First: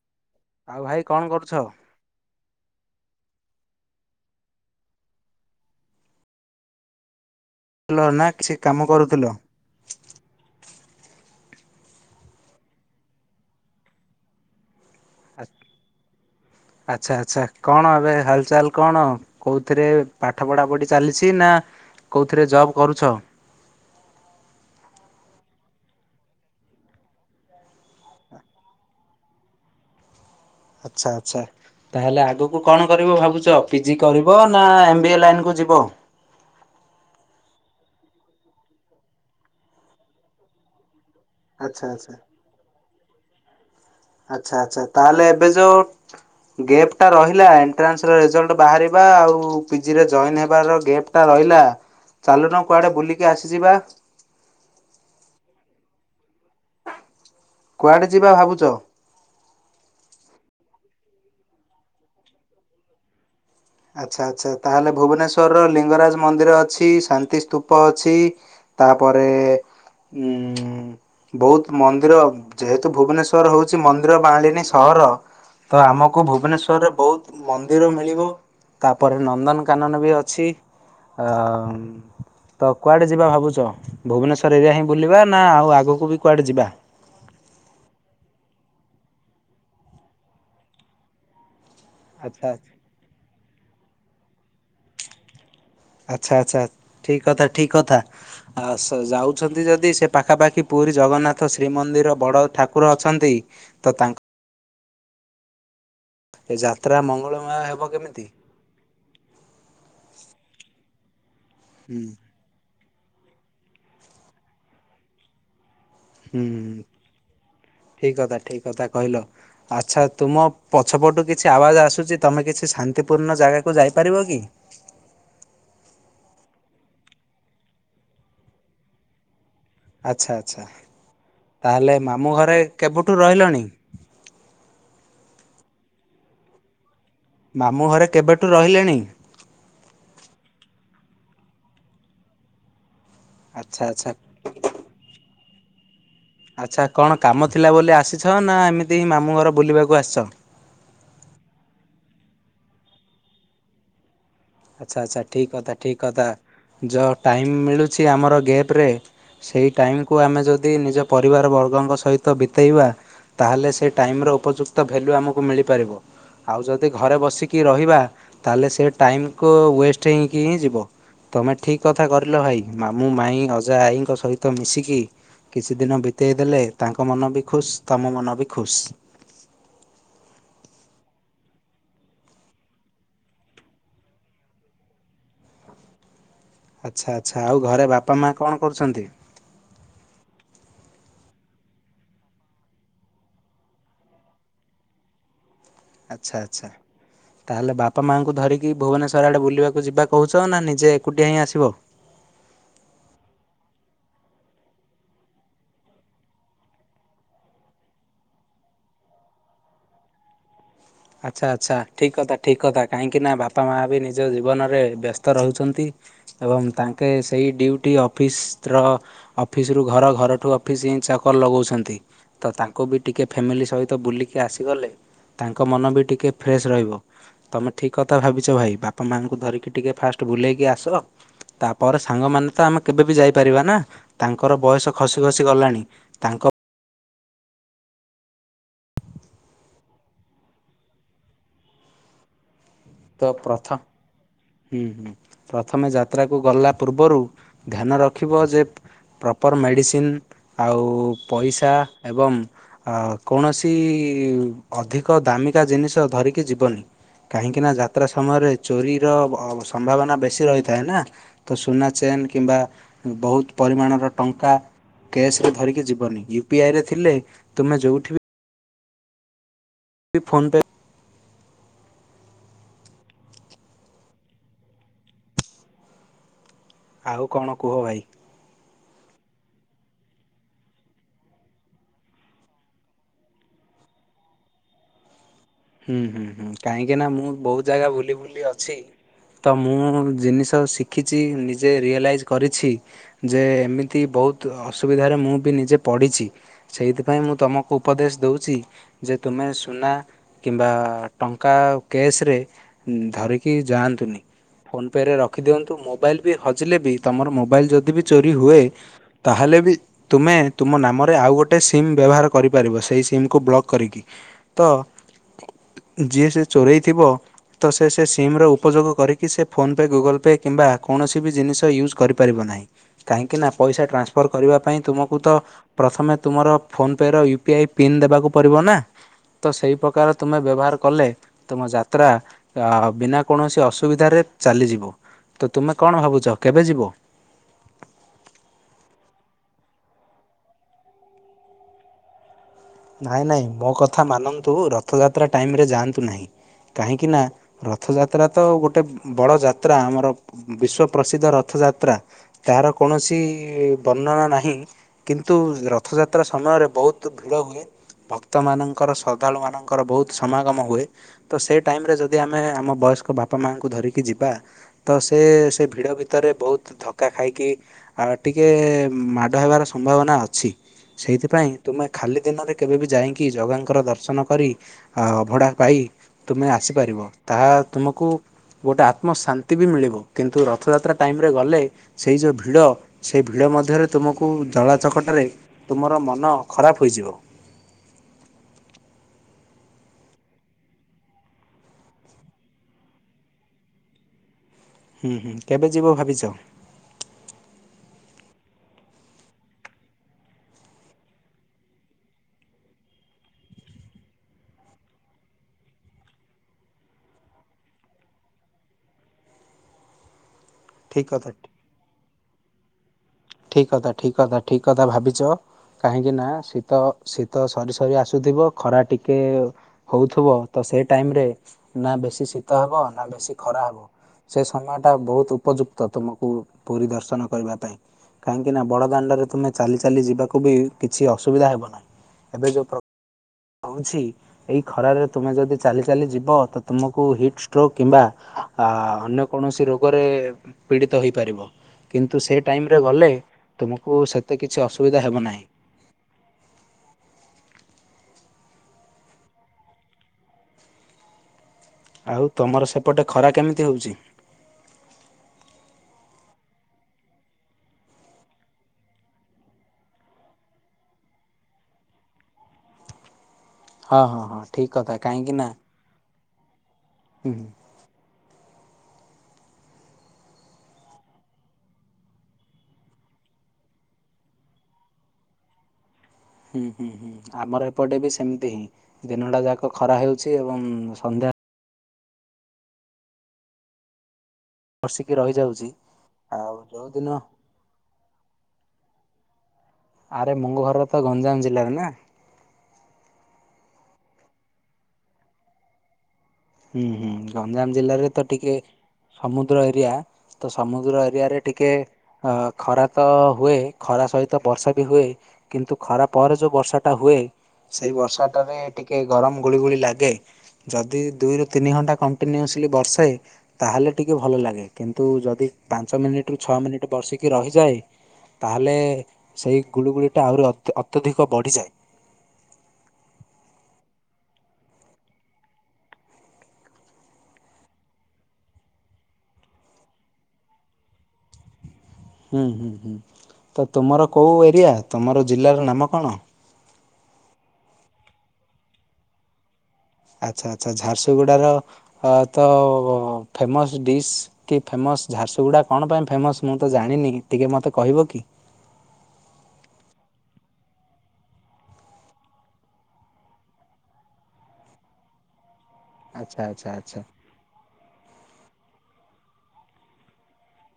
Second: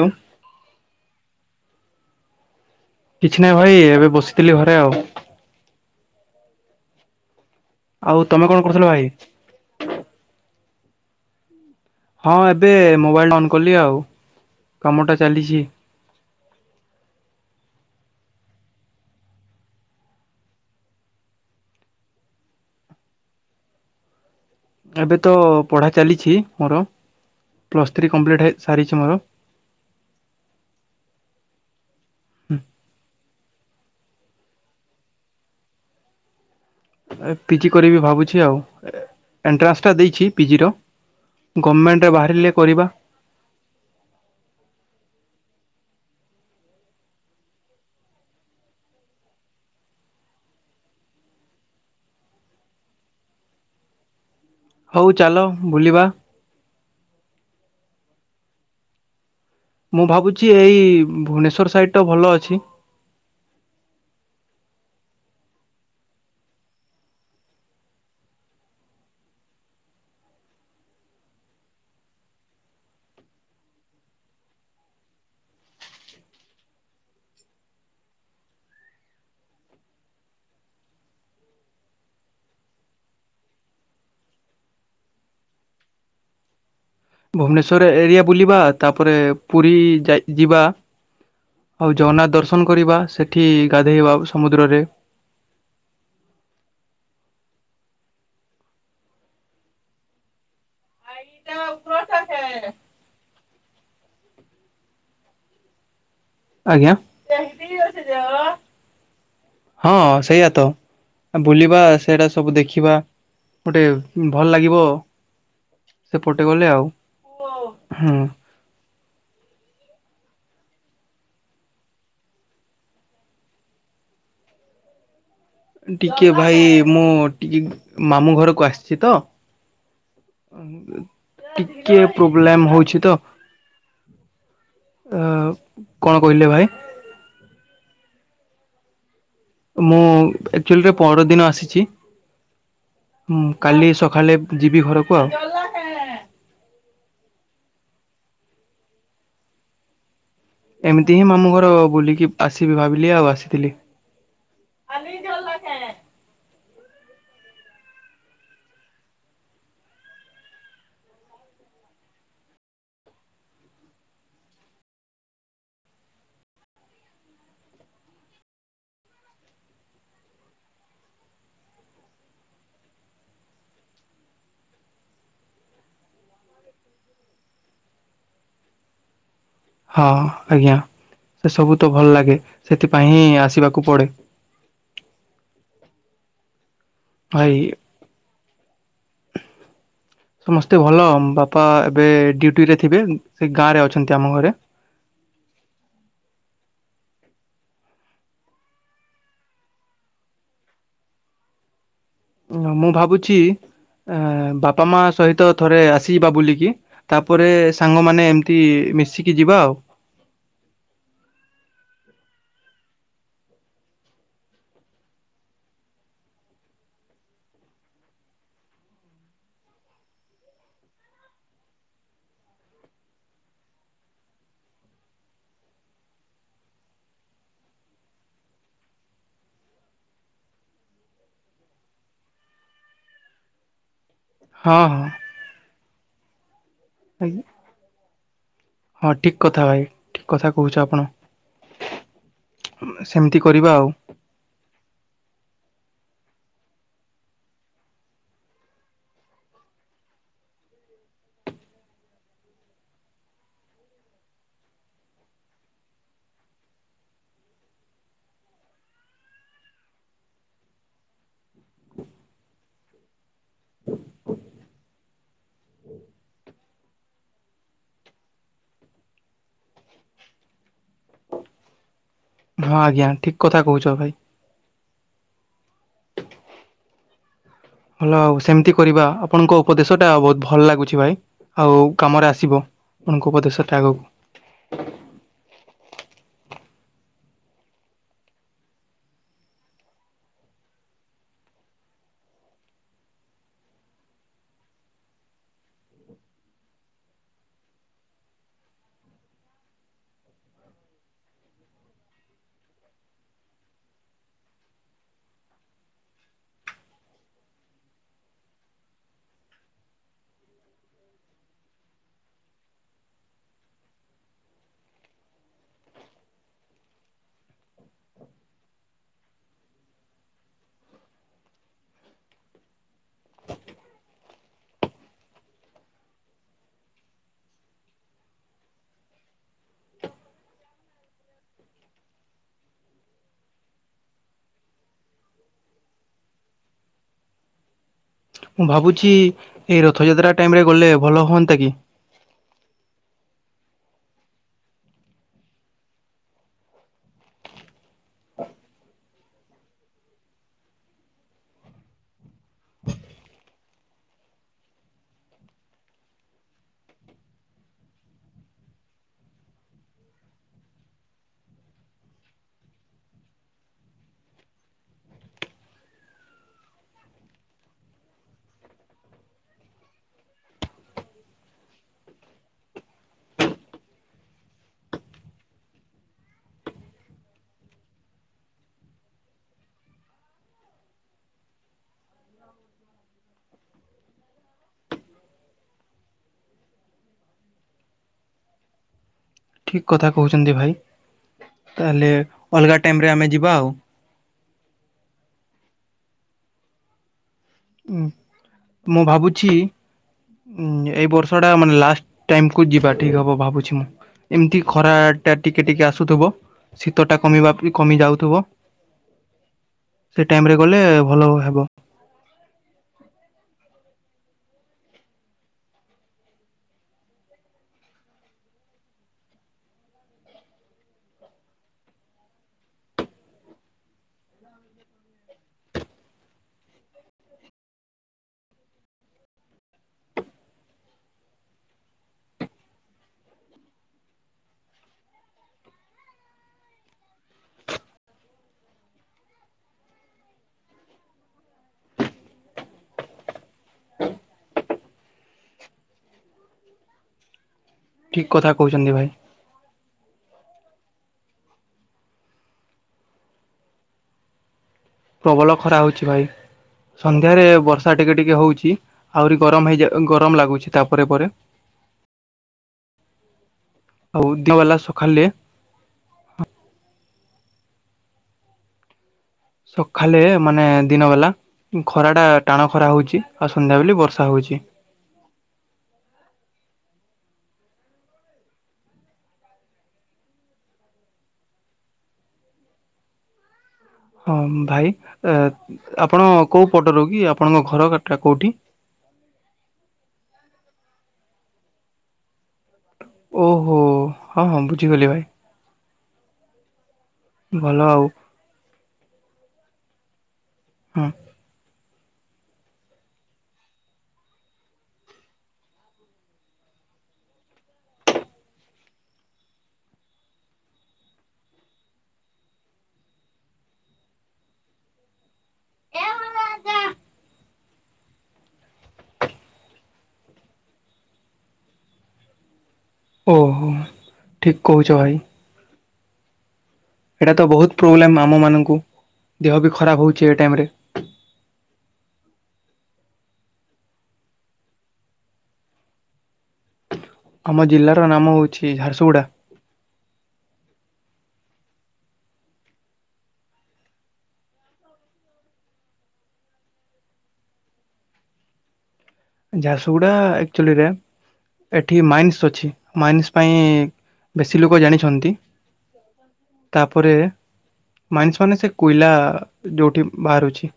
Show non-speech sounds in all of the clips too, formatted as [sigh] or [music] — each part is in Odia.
ହାଲୋ। ଆଉ ଭାଇ କଣ କରୁଛ? କିଛି ନାହିଁ ଭାଇ ଏବେ ବସିଥିଲି ଘରେ ଆଉ ଲୋ ଆଉ ନା ତମେ କିଛି କଣ କାମ ଭାଇ? କରୁଥିଲ? ହଁ ଏବେ ମୋବାଇଲ ଅନ୍ କଲି ଆଉ କାମଟା ଆ ଚାଲିଛି। ଆଚ୍ଛା ଆଚ୍ଛା କଣ ଏବେ ହାଲଚାଲ୍ କଣ? କୋଉଥିରେ ପାଠ ପଢା ପଢି ଚାଲିଛି ନା କୋଉଥିରେ ଜବ କରୁଛ? ଏବେ ତ ପଢ଼ା ଚାଲିଛି ମୋର ପ୍ଲସ୍ ଥ୍ରୀ କମ୍ପ୍ଲିଟ୍ ହେ ସାରିଛି ମୋର। ଆଚ୍ଛା ଆଚ୍ଛା ତାହେଲେ ଆଗକୁ କଣ କରିବ ଭାବୁଛ? ପିଜି କରିବ ନା ଏମ୍ ବି ଏ ଲାଇନ୍ କୁ ଯିବ? ଏ ପିଜି କରିବି ଭାବୁଛି ଆଉ ଏଣ୍ଟ୍ରାନ୍ସଟା ଦେଇଛି ପିଜିର ଆଚ୍ଛା ଗମେଣ୍ଟରେ ଆଚ୍ଛା ବାହାରିଲେ କରିବା। ଆଚ୍ଛା ଆଛା ତାହେଲେ ଏବେ ଯୋଉ ଗେପ୍ ଟା ରହିଲା ଏଣ୍ଟ୍ରାନ୍ସ ରେଜଲ୍ଟ ବାହାରିବା ଆଉ ପିଜିରେ ଜଏନ୍ ହେବାର ଗେପ୍ ଟା ରହିଲା ଚାଲୁନ କୁଆଡେ ବୁଲିକି ଆସିଯିବା। ହଉ ଚାଲ ବୁଲିବା। କୁଆଡ଼େ ଯିବା ଭାବୁଛ? ମୁଁ ଭାବୁଛି ଏଇ ଭୁବନେଶ୍ଵର ସାଇଟଟା ଭଲ ଅଛି। ଆଚ୍ଛା ଆଚ୍ଛା ତାହେଲେ ଭୁବନେଶ୍ଵରର ଲିଙ୍ଗରାଜ ମନ୍ଦିର ଅଛି ଶାନ୍ତି ସ୍ତୂପ ଅଛି। ତାପରେ ଉଁ ବହୁତ ମନ୍ଦିର ଯେହେତୁ ଭୁବନେଶ୍ୱର୍ ହଉଛି ମନ୍ଦିର ମାଳିନୀ ସହର। ତ ଆମକୁ ଭୁବନେଶ୍ଵରରେ ବହୁତ ମନ୍ଦିର ମିଳିବ ତାପରେ ନନ୍ଦନକାନନ ବି ଅଛି ଆ ତ କୁଆଡ଼େ ଯିବା ଭାବୁଛ ଭୁବନେଶ୍ୱର ଏରିଆ ହିଁ ବୁଲିବା ନା ଆଉ ଆଗକୁ ବି କୁଆଡ଼େ ଯିବା? ଭୁବନେଶ୍ଵର ଏରିଆ ବୁଲିବା ତାପରେ ପୁରୀ ଯାଇ ଯିବା। ଆଉ ଜଗନ୍ନାଥ ଆଚ୍ଛା ଦର୍ଶନ କରିବା ସେଠି ଗାଧେଇବା ସମୁଦ୍ରରେ। ଆଚ୍ଛା ଆଛା ଠିକ କଥା ଠିକ କଥା ଆ ଯାଉଛନ୍ତି ଯଦି ସେ ପାଖାପାଖି ପୁରୀ ଜଗନ୍ନାଥ ଶ୍ରୀମନ୍ଦିର ବଡ଼ ଠାକୁର ଅଛନ୍ତି ତ ତାଙ୍କ ଏ ଆଜ୍ଞା ଯାତ୍ରା ମଙ୍ଗଳମୟ ହେବ କେମିତି? ହଁ ସେଇଆ ତ ବୁଲିବା ହୁଁ ସେଇଟା ସବୁ ଦେଖିବା ଗୋଟେ ଭଲ ଲାଗିବ। ସେପଟେ ଗଲେ ହୁଁ ଆଉ ଠିକ୍ ହୁଁ। କଥା ଠିକ୍ କଥା କହିଲ। ଆଚ୍ଛା ତୁମ ପଛପଟୁ କିଛି ଆବାଜ ଆସୁଛି ତୁମେ କିଛି ଶାନ୍ତିପୂର୍ଣ୍ଣ ଜାଗାକୁ ଯାଇପାରିବ କି? ଟିକେ ଭାଇ ମୁଁ ଟିକେ ମାମୁଁ ଘରକୁ ଆସିଛି ତ। ଆଚ୍ଛା ଆଚ୍ଛା ତାହେଲେ ଟିକେ ମାମୁଁ ଘରେ ପ୍ରୋବ୍ଲେମ ହଉଛି କେବେଠୁ ତ। ରହିଲଣି? କଣ କହିଲେ ଭାଇ? ମାମୁଁ ଘରେ କେବେଠୁ ରହିଲେଣି? ମୁଁ ଆକ୍ଚୁଲି ପହର ଦିନ ଆସିଛି ଆଚ୍ଛା କାଲି ଆଚ୍ଛା। ସକାଳେ ଯିବି ଘରକୁ ଆଉ। [unintelligible] ଆଚ୍ଛା କଣ କାମ ଥିଲା ବୋଲି ଆସିଛ ନା ଏମିତିଁ ମାମୁଁ ଘର ବୁଲିବାକୁ ଆସିଛ? ଏମିତି ହିଁ ମାମୁଁ ଘର ବୁଲିକି ଆସିବି ଭାବିଲି ଆଉ ଆସିଥିଲି। ଆଚ୍ଛା ଆଚ୍ଛା ଠିକ କଥା ଠିକ୍ କଥା ଯଉ ଟାଇମ୍ ମିଳୁଛି ଆମର ଗ୍ୟାପ ରେ ସେଇ ଟାଇମକୁ ଆମେ ଯଦି ନିଜ ପରିବାର ବର୍ଗଙ୍କ ସହିତ ବିତେଇବା ତାହେଲେ ସେ ଟାଇମ୍ର ଉପଯୁକ୍ତ ଭ୍ୟାଲ୍ୟୁ ଆମକୁ ମିଳିପାରିବ। ଆଉ ଯଦି ଘରେ ବସିକି ରହିବା ତାହଲେ ସେ ଟାଇମକୁ ୱେଷ୍ଟ ହେଇକି ହି ଯିବ। ତମେ ଠିକ କଥା କରିଲ ଭାଇ ମାମୁଁ ମାଇଁ ଅଜା ଆଈଙ୍କ ସହିତ ମିଶିକି କିଛି ଦିନ ବିତେଇ ଦେଲେ ତାଙ୍କ ମନ ବି ଖୁସ୍ ତମ ମନ ବି ଖୁସ୍। ହଁ ଆଜ୍ଞା ସେ ସବୁ ତ ଭଲ ଲାଗେ ସେଥିପାଇଁ ହିଁ ଆସିବାକୁ ପଡେ। ଆଚ୍ଛା ଆଚ୍ଛା ଆଉ ଭାଇ ଘରେ ବାପା ମା କଣ କରୁଛନ୍ତି? ସମସ୍ତେ ଭଲ ବାପା ଏବେ ଡ୍ୟୁଟିରେ ଥିବେ ସେ ଗାଁରେ ଅଛନ୍ତି ଆମ ଘରେ। ଆଚ୍ଛା ଆଚ୍ଛା। ତା ହେଲେ ବାପା ମାଆଙ୍କୁ ଧରିକି ଭୁବନେଶ୍ୱର ଆଡ଼େ ବୁଲିବାକୁ ଯିବା କହୁଛ ନା ନିଜେ ଏକୁଟିଆ ହିଁ ଆସିବ? ମୁଁ ଭାବୁଛି ବାପା ମା ସହିତ ଥରେ ଆସିବା ବୁଲିକି। ତାପରେ ସାଙ୍ଗମାନେ ଏମିତି ମିଶିକି ଯିବା ଆଉ। ଆଚ୍ଛା ଆଚ୍ଛା ଠିକ କଥା ଠିକ୍ କଥା କାହିଁକିନା ବାପା ମାଆ ବି ନିଜ ଜୀବନରେ ବ୍ୟସ୍ତ ରହୁଛନ୍ତି। ଏବଂ ତାଙ୍କେ ସେଇ ଡି୍ୟୁଟି ଅଫିସ୍ର ଅଫିସ ରୁ ଘର ଘରଠୁ ଅଫିସ ହିଁ ଚାକଲ ଲଗଉଛନ୍ତି। ତ ତାଙ୍କୁ ବି ଟିକେ ଫ୍ୟାମିଲି ସହିତ ବୁଲିକି ଆସିଗଲେ ତାଙ୍କ ମନ ବି ଟିକିଏ ଫ୍ରେଶ୍ ରହିବ। ତମେ ଠିକ କଥା ଭାବିଛ ଭାଇ ବାପା ମାଆଙ୍କୁ ଧରିକି ଟିକେ ଫାଷ୍ଟ ବୁଲେଇକି ଆସ। ତାପରେ ସାଙ୍ଗମାନେ ତ ଆମେ କେବେ ବି ଯାଇପାରିବା ନା ତାଙ୍କର ହଁ ବୟସ ହଁ ଖସି ଖସି ଗଲାଣି ତାଙ୍କ ଆ୍ଞା। ହଁ ଠିକ କଥା ଭାଇ ଠିକ କଥା କହୁଛ ଆପଣ। ତ ସେମିତି କରିବା ପ୍ରଥମ୍ ଆଉ ହୁ ହୁ ପ୍ରଥମେ ଯାତ୍ରାକୁ ଗଲା ପୂର୍ବରୁ ଧ୍ୟାନ ରଖିବ ଯେ ପ୍ରପର୍ ମେଡ଼ିସିନ୍ ଆଉ ପଇସା ଏବଂ ଆ କୌଣସି ଅଧିକ ଦାମିକା ଜିନିଷ ଧରିକି ଯିବନି। କାହିଁକି ନା ଯାତ୍ରା ସମୟରେ ଚୋରିର ସମ୍ଭାବନା ବେଶୀ ରହିଥାଏ ନା। ତ ସୁନା ଚେନ୍ କିମ୍ବା ବହୁତ ପରିମାଣର ଟଙ୍କା ରେ ଧରିକି ଯିବନି ୟୁ ପିଆଇ ରେ ଥିଲେ ତୁମେ ଯୋଉଠି ବି ଫୋନ୍ ପେ ହଁ ଆଜ୍ଞା ଠିକ କଥା କହୁଛ ଭାଇ। ଆଉ କଣ କୁହ ଭାଇ। ହଉ ସେମିତି କରିବା ଆପଣଙ୍କ ଉପଦେଶ ଟା ବହୁତ ଭଲ ଲାଗୁଛି ଭାଇ ଆଉ କାମରେ ଆସିବ। ଆପଣଙ୍କ ଉପଦେଶଟା ଆଗକୁ ହୁଁ ହୁଁ ହୁଁ କାହିଁକି ନା ମୁଁ ବହୁତ ଜାଗା ବୁଲି ବୁଲି ଅଛି। ତ ମୁଁ ଜିନିଷ ଶିଖିଛି ନିଜେ ରିଏଲାଇଜ୍ କରିଛି। ଯେ ଏମିତି ବହୁତ ଅସୁବିଧାରେ ମୁଁ ବି ନିଜେ ପଢ଼ିଛି। ସେଇଥିପାଇଁ ମୁଁ ତମକୁ ଉପଦେଶ ଦଉଛି ଯେ ତୁମେ ସୁନା କିମ୍ବା ଟଙ୍କା କ୍ୟାସ୍ରେ ଧରିକି ଯାଆନ୍ତୁନି। ଫୋନ୍ ପେ ରେ ରଖିଦିଅନ୍ତୁ ମୋବାଇଲ୍ ବି ହଜିଲେ ବି ତୁମର ମୋବାଇଲ ଯଦି ବି ଚୋରି ହୁଏ ତାହେଲେ ବି ତୁମେ ତୁମ ନାମରେ ଆଉ ଗୋଟେ ସିମ୍ ବ୍ୟବହାର କରିପାରିବ ସେଇ ସିମ୍ କୁ ବ୍ଲକ୍ କରିକି ତ ଯିଏ ସେ ଚୋରେଇଥିବ ତ ସେ ସେ ସିମ୍ ର ଉପଯୋଗ କରିକି ସେ ଫୋନ୍ ପେ ଗୁଗଲ୍ ପେ କିମ୍ବା କୌଣସି ବି ଜିନିଷ ୟୁଜ୍ କରିପାରିବ ନାହିଁ। କାହିଁକିନା ପଇସା ଟ୍ରାନ୍ସଫର୍ କରିବା ପାଇଁ ତୁମକୁ ତ ପ୍ରଥମେ ତୁମର ଫୋନ୍ ପେର ୟୁ ପି ଆଇ ପିନ୍ ଦେବାକୁ ପଡ଼ିବ ନା ତ ସେଇ ପକାର ତୁମେ ବ୍ୟବହାର କଲେ ତୁମ ଯାତ୍ରା ଅ ବିନା କୌଣସି ଅସୁବିଧାରେ ଚାଲିଯିବ। ତ ତୁମେ କଣ ଭାବୁଛ କେବେ ଯିବ? ମୁଁ ଭାବୁଛି ଏଇ ରଥଯାତ୍ରା ଟାଇମ ରେ ଗଲେ ଭଲ ହୁଅନ୍ତା କି? ନାଇଁ ନାଇଁ ମୋ କଥା ମାନନ୍ତୁ ରଥଯାତ୍ରା ଟାଇମରେ ଯାଆନ୍ତୁ ନାହିଁ କାହିଁକି ନା ରଥଯାତ୍ରା ତ ଗୋଟେ ବଡ଼ ଯାତ୍ରା ଆମର ବିଶ୍ଵ ପ୍ର୍ରସିଦ୍ଧ ରଥଯାତ୍ରା। ତାହାର କୌଣସି ବର୍ଣ୍ଣନା ନାହିଁ। କିନ୍ତୁ ରଥଯାତ୍ରା ସମୟରେ ବହୁତ ଭିଡ଼ ହୁଏ। ଭକ୍ତ ମାନଙ୍କର ଶ୍ରଦ୍ଧାଳୁ ମାନଙ୍କର ବହୁତ ସମାଗମ ହୁଏ। ତ ସେ ଟାଇମ୍ ରେ ଯଦି ଆମେ ଆମ ବୟସ୍କ ବାପା ମାଆଙ୍କୁ ଧରିକି ଯିବା ତ ସେ ସେ ଭିଡ଼ ଭିତରେ ବହୁତ ଧକ୍କା ଖାଇକି ଆ ଟିକେ ମାଡ଼ ହେବାର ସମ୍ଭାବନା ଅଛି ସେଇଥିପାଇଁ ତୁମେ ଖାଲି ଦିନରେ କେବେ ବି ଯାଇକି ଜଗାଙ୍କର ଦର୍ଶନ କରି ଅଭଡ଼ା ପାଇ ତୁମେ ଆସିପାରିବ ତାହା ତୁମକୁ ଗୋଟେ ଆତ୍ମଶାନ୍ତି ବି ମିଳିବ କିନ୍ତୁ ରଥଯାତ୍ରା ଟାଇମ୍ ରେ ଗଲେ ସେଇ ଯୋଉ ଭିଡ଼ ସେ ଭିଡ଼ ମଧ୍ୟରେ ତୁମକୁ ଜଳା ଚକଟାରେ ତୁମର ମନ ଖରାପ ହୋଇଯିବ। ଠିକ କଥା କହୁଛନ୍ତି ଭାଇ ତାହେଲେ ଅଲଗା ଟାଇମରେ ଆମେ ଯିବା ଆଉ। ହୁଁ ହୁଁ କେବେ ଯିବ ଭାବିଛ? ଉଁ ମୁଁ ଭାବୁଛି ଉଁ ଏଇ ବର୍ଷଟା ମାନେ ଲାଷ୍ଟ ଟାଇମକୁ ଯିବା ଠିକ ହବ ଭାବୁଛି ମୁଁ। ଏମତି ଖରା ଟା ଟିକେ ଟିକେ ଆସୁଥିବ ଶୀତ ଟା କମିବା କମି ଯାଉଥିବ। ସେ ଟାଇମ୍ ରେ ଗଲେ ଠିକ ଭଲ କଥା। ହେବ। ଠିକ କଥା ଠିକ କଥା ଠିକ କଥା ଭାବିଛ। କାହିଁକି ନା ଶୀତ ଶୀତ ସରି ସରି ଆସୁଥିବ ଖରା ଟିକେ ହଉଥୁବ ତ ସେ ଟାଇମ ରେ ନା ବେଶୀ ଶୀତ ହବ ନା ବେଶୀ ଖରା ହବ। ସେ ସମୟ ଟା ବହୁତ ଉପଯୁକ୍ତ ତୁମକୁ ପୁରୀ ଦର୍ଶନ କରିବା ପାଇଁ। କାହିଁକି ନା ବଡ଼ ଦାଣ୍ଡରେ ତୁମେ ଚାଲି ଚାଲି ଯିବାକୁ ବି କିଛି ଅସୁବିଧା ହେବ ନାହିଁ ଏବେ ଯୋଉ ପ୍ର ହଉଛି ଏଇ ଖରାରେ ତୁମେ ଯଦି ଚାଲି ଚାଲି ଯିବ ତ ତୁମକୁ ହିଟ୍ ଷ୍ଟ୍ରୋକ୍ କିମ୍ବା ଆ ଅନ୍ୟ କୌଣସି ରୋଗରେ ପୀଡ଼ିତ ହେଇପାରିବ। କିନ୍ତୁ ସେ ଟାଇମ୍ ରେ ଗଲେ ତୁମକୁ ସେତେ କିଛି ଅସୁବିଧା ହେବ ନାହିଁ। ଠିକ୍ କଥା କହୁଛନ୍ତି ଭାଇ। ଆଉ ତମର ସେପଟେ ଖରା କେମିତି ହଉଛି? ପ୍ରବଳ ଖରା ହୋଉଛି ଭାଇ। ସନ୍ଧ୍ୟାରେ ବର୍ଷା ଟିକେ ଟିକେ ହେଉଛି ଆହୁରି ଗରମ ହେଇଯ ଗରମ ଲାଗୁଛି ତାପରେ ପରେ। ହଁ ହଁ ଆଉ ହଁ ଦିନ ଠିକ୍ ବାଲା କଥା ସକାଳେ କାହିଁକିନା ହୁଁ ହୁଁ। ସଖାଲେ ମାନେ ଦିନ ବେଲା ଖରା ଟା ଟାଣ ଖରା ହଉଛି ଆଉ ସନ୍ଧ୍ୟାବେଲେ ବର୍ଷା ହଉଛି। ହୁଁ ହୁଁ ହୁଁ ଆମର ଏପଟେ ବି ସେମିତି ହିଁ ଦିନଟା ଯାକ ଖରା ହେଉଛି ଏବଂ ସନ୍ଧ୍ୟା ହଁ ଭାଇ ବର୍ଷିକି ଏ ରହିଯାଉଛି। ଆପଣ ଆଉ କୋଉ ଯୋଉ ପଟରୁ ଦିନ କି ଆପଣଙ୍କ ଘର ଗାଟା କୋଉଠି? ଆରେ ମୋ ଘରତ ଗଞ୍ଜାମ ଜିଲ୍ଲାରେ ନା। ଓହୋ ହଁ ହଁ ବୁଝିଗଲି ଭାଇ। ହୁଁ ହୁଁ ଗଞ୍ଜାମ ଭଲ ଆଉ ଜିଲ୍ଲାରେ ତ ଟିକେ ସମୁଦ୍ର ଏରିଆ ତ ସମୁଦ୍ର ହଁ ଏରିଆରେ ଟିକେ ଅ ଖରା ତ ହୁଏ ଖରା ସହିତ ବର୍ଷା ବି ହୁଏ। କିନ୍ତୁ ଖରା ପରେ ଯଉ ବର୍ଷା ଟା ହୁଏ। ସେଇ ବର୍ଷାଟାରେ ଟିକେ ଗରମ ଗୁଳି ଗୁଳି ଲାଗେ ଯଦି ଦୁଇରୁ ତିନି ଘଣ୍ଟା କଣ୍ଟିନ୍ୟୁସଲି ବର୍ଷେ ତାହେଲେ ଟିକେ ଭଲ ଲାଗେ କିନ୍ତୁ ଯଦି ପାଞ୍ଚ ମିନିଟ ରୁ ଛଅ ମିନିଟ୍ ବର୍ସିକି ରହିଯାଏ ତାହେଲେ ସେଇ ଗୁଳୁଗୁଳିଟା ଆହୁରି ଅତ ଅତ୍ୟଧିକ ବଢ଼ିଯାଏ। ଓହୋ ଠିକ କହୁଛ ଭାଇ। ଏଇଟା ତ ବହୁତ ପ୍ରୋବ୍ଲେମ୍ ଆମମାନଙ୍କୁ ଦେହ ବି ଖରାପ ହେଉଛି ଏ ଟାଇମରେ। ହୁଁ ହୁଁ ହୁଁ ତ ତୁମର କୋଉ ଏରିଆ ତମର ଜିଲ୍ଲାର ନାମ କଣ। ଆମ ଜିଲ୍ଲାର ନାମ ହେଉଛି ଝାରସୁଗୁଡ଼ା। ଆଚ୍ଛା ଆଚ୍ଛା ଝାରସୁଗୁଡ଼ାର ତ ଫେମସ୍ ଡିସ୍ କି ଫେମସ୍ ଝାରସୁଗୁଡ଼ା କଣ ପାଇଁ ଫେମସ ମୁଁ ତ ଜାଣିନି ଟିକେ ମୋତେ କହିବ କି? ଝାରସୁଗୁଡା ଏକ୍ଟୁଆଲୀ ରା ଏଠି ମାଇନ୍ସ ଅଛି ମାଇନ୍ସ ପାଇଁ ବେଶୀ ଲୋକ ଜାଣିଛନ୍ତି। ଆଚ୍ଛା ଆଚ୍ଛା ଆଚ୍ଛା ତାପରେ ମାଇନ୍ସ ମାନେ ସେ କୋଇଲା ଯେଉଠି ବାହାରୁଛି।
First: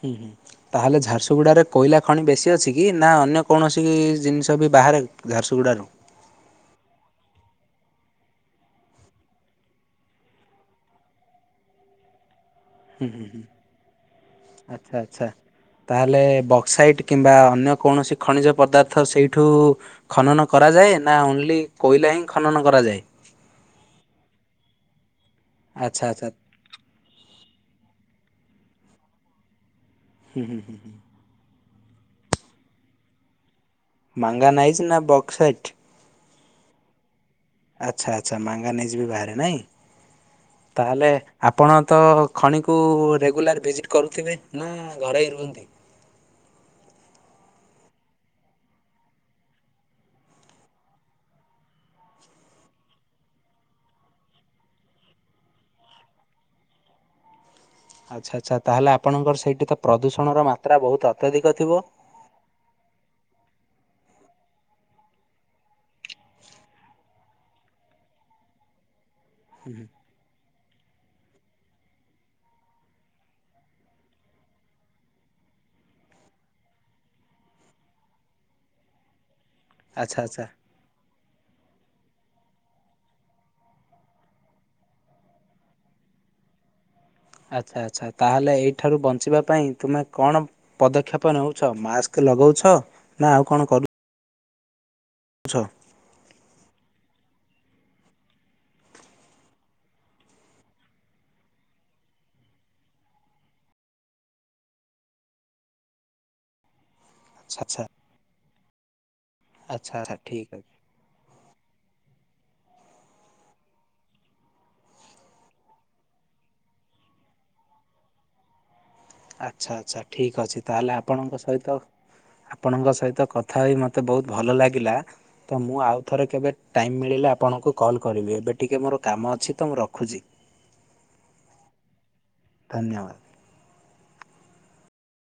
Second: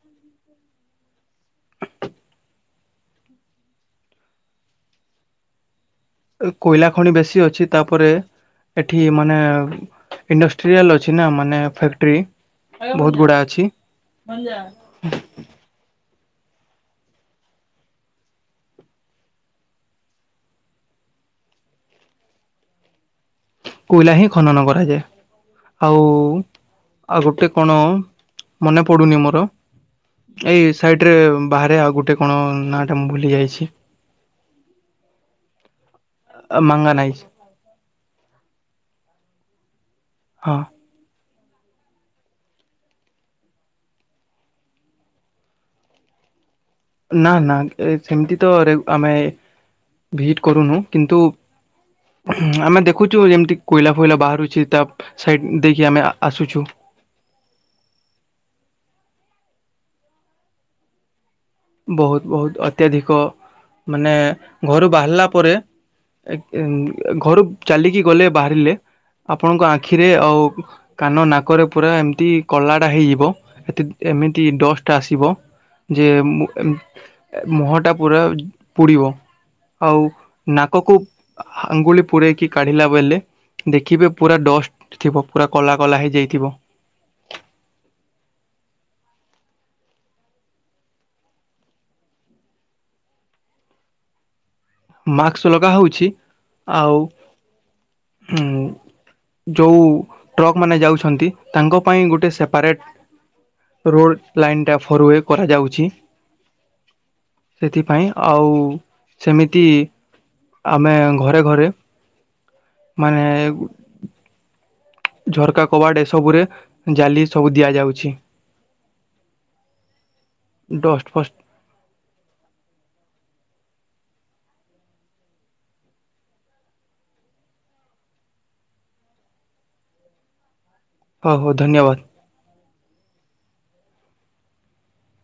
ହୁଁ ହୁଁ। ତାହେଲେ ଝାରସୁଗୁଡ଼ାରେ କୋଇଲା ଖଣି ବେଶୀ ଅଛି କି ନା ଅନ୍ୟ କୌଣସି ଜିନିଷ ବି ବାହାରେ ଝାରସୁଗୁଡ଼ାରୁ। କୋଇଲା ଖଣି ବେଶୀ ଅଛି ତାପରେ ଏଠି ମାନେ ଇଣ୍ଡଷ୍ଟ୍ରିଆଲ ଅଛି ନା ମାନେ ଫ୍ୟାକ୍ଟ୍ରି। ହୁଁ ବହୁତ ହୁଁ ଗୁଡା ହୁଁ ଅଛି ଆଚ୍ଛା ଆଚ୍ଛା। ତାହେଲେ ବକ୍ସାଇଟ୍ କିମ୍ବା ଅନ୍ୟ କୌଣସି ଖଣିଜ ପଦାର୍ଥ ସେଇଠୁ ଖନନ କରାଯାଏ ନା ଓନ୍ଲି କୋଇଲା ହିଁ ଖନନ କରାଯାଏ। କୋଇଲା ହିଁ ଖନନ କରାଯାଏ ଆଚ୍ଛା ଆଉ। ଆଚ୍ଛା ଆଉ ଗୋଟେ କଣ ମନେ ପଡ଼ୁନି ମୋର। ହୁଁ ହୁଁ ଏଇ ହୁଁ ସାଇଡ ରେ ବାହାରେ ଆଉ ଗୋଟେ କଣ ନାଁ ଟା ମୁଁ ଭୁଲି ଯାଇଛି। ମାଙ୍ଗାନାଇଜ୍‌ ନା ବକ୍ସାଇଟ। ମାଙ୍ଗାନିଜ। ଆଚ୍ଛା ଆଚ୍ଛା ମଙ୍ଗାନାଇଯି ବି ବାହାରେ ନାଇଁ। ହଁ। ତାହେଲେ ଆପଣ ତ ଖଣିକୁ ରେଗୁଲାର ଭିଜିଟ୍ କରୁଥିବେ ନା ଘରେଇ ରୁହନ୍ତି। ନା ନା ସେମିତି ତ ରେ ଆମେ ଭିଜିଟ୍ କରୁନୁ କିନ୍ତୁ ଆମେ ଦେଖୁଛୁ ଯେମିତି କୋଇଲା ଫୋଇଲା ବାହାରୁଛି ତା ସାଇଡ଼୍ ଦେଇକି ଆମେ ଆସୁଛୁ। ଆଚ୍ଛା ଆଚ୍ଛା ତାହେଲେ ଆପଣଙ୍କର ସେଇଠି ତ ପ୍ରଦୂଷଣର ମାତ୍ରା ବହୁତ ଅତ୍ୟଧିକ ଥିବ। ବହୁତ୍ ବହୁତ୍ ଅତ୍ୟଧିକ ମାନେ ଘରୁ ବାହାରିଲା ପରେ ଘରୁ ଚାଲିକି ଗଲେ ବାହାରିଲେ ଆପଣଙ୍କ ଆଖିରେ ଆଉ କାନ ନାକରେ ପୁରା ଏମିତି କଲାଟା ହେଇଯିବ ଏ ଏମିତି ଡଷ୍ଟ ଆସିବ ଯେ ମୁହଟା ପୁରା ପୋଡ଼ିବ ଆଉ ଆଚ୍ଛା ଆଚ୍ଛା ନା ନାକକୁ ଆଙ୍ଗୁଳି ପୁରେଇକି କାଢିଲା ବେଲେ ଦେଖିବେ ପୁରା ଡଷ୍ଟ ଥିବ ପୁରା କଲା କଲା ହେଇଯାଇଥିବ। ଆଚ୍ଛା ଆଚ୍ଛା ତାହେଲେ ଏଇଠାରୁ ବଞ୍ଚିବା ପାଇଁ ତୁମେ କଣ ପଦକ୍ଷେପ ନଉଛ ମାସ୍କ ଲଗଉଛ ନା ଆଉ କଣ କରୁ ମାସ୍କ ଲଗା ହଉଛି ଆଉ ହୁଁ। ଯେଉଁ ଟ୍ରକ୍ ମାନେ ଯାଉଛନ୍ତି ତାଙ୍କ ପାଇଁ ଗୋଟେ ସେପାରେଟ୍ ରୋଡ ଲାଇନ୍ ଟା ଫରୱେ କରାଯାଉଛି। ଆଚ୍ଛା ସେଥିପାଇଁ ଆଉ ସେମିତି ଆଚ୍ଛା ଆଚ୍ଛା ଠିକ୍ ଅଛି। ଆମେ ଘରେ ଘରେ ମାନେ ଝରକା କବାଡ ଏସବୁ ରେ ଜାଲି ସବୁ ଦିଆଯାଉଛି। ଆଚ୍ଛା ଆଚ୍ଛା ଠିକ୍ ଅଛି ତାହେଲେ ଡଷ୍ଟ ଫଷ୍ଟ ଆପଣଙ୍କ ସହିତ ଆପଣଙ୍କ ସହିତ କଥା ହୋଇ ମତେ ବହୁତ ଭଲ ଲାଗିଲା। ତ ମୁଁ ଆଉ ଥରେ କେବେ ଟାଇମ୍ ମିଳିଲେ ଆପଣଙ୍କୁ କଲ୍ କରିବି ଏବେ ଟିକିଏ ମୋର କାମ ଅଛି ତ ମୁଁ ରଖୁଛି। ହଉ ହଉ ଧନ୍ୟବାଦ। ଧନ୍ୟବାଦ।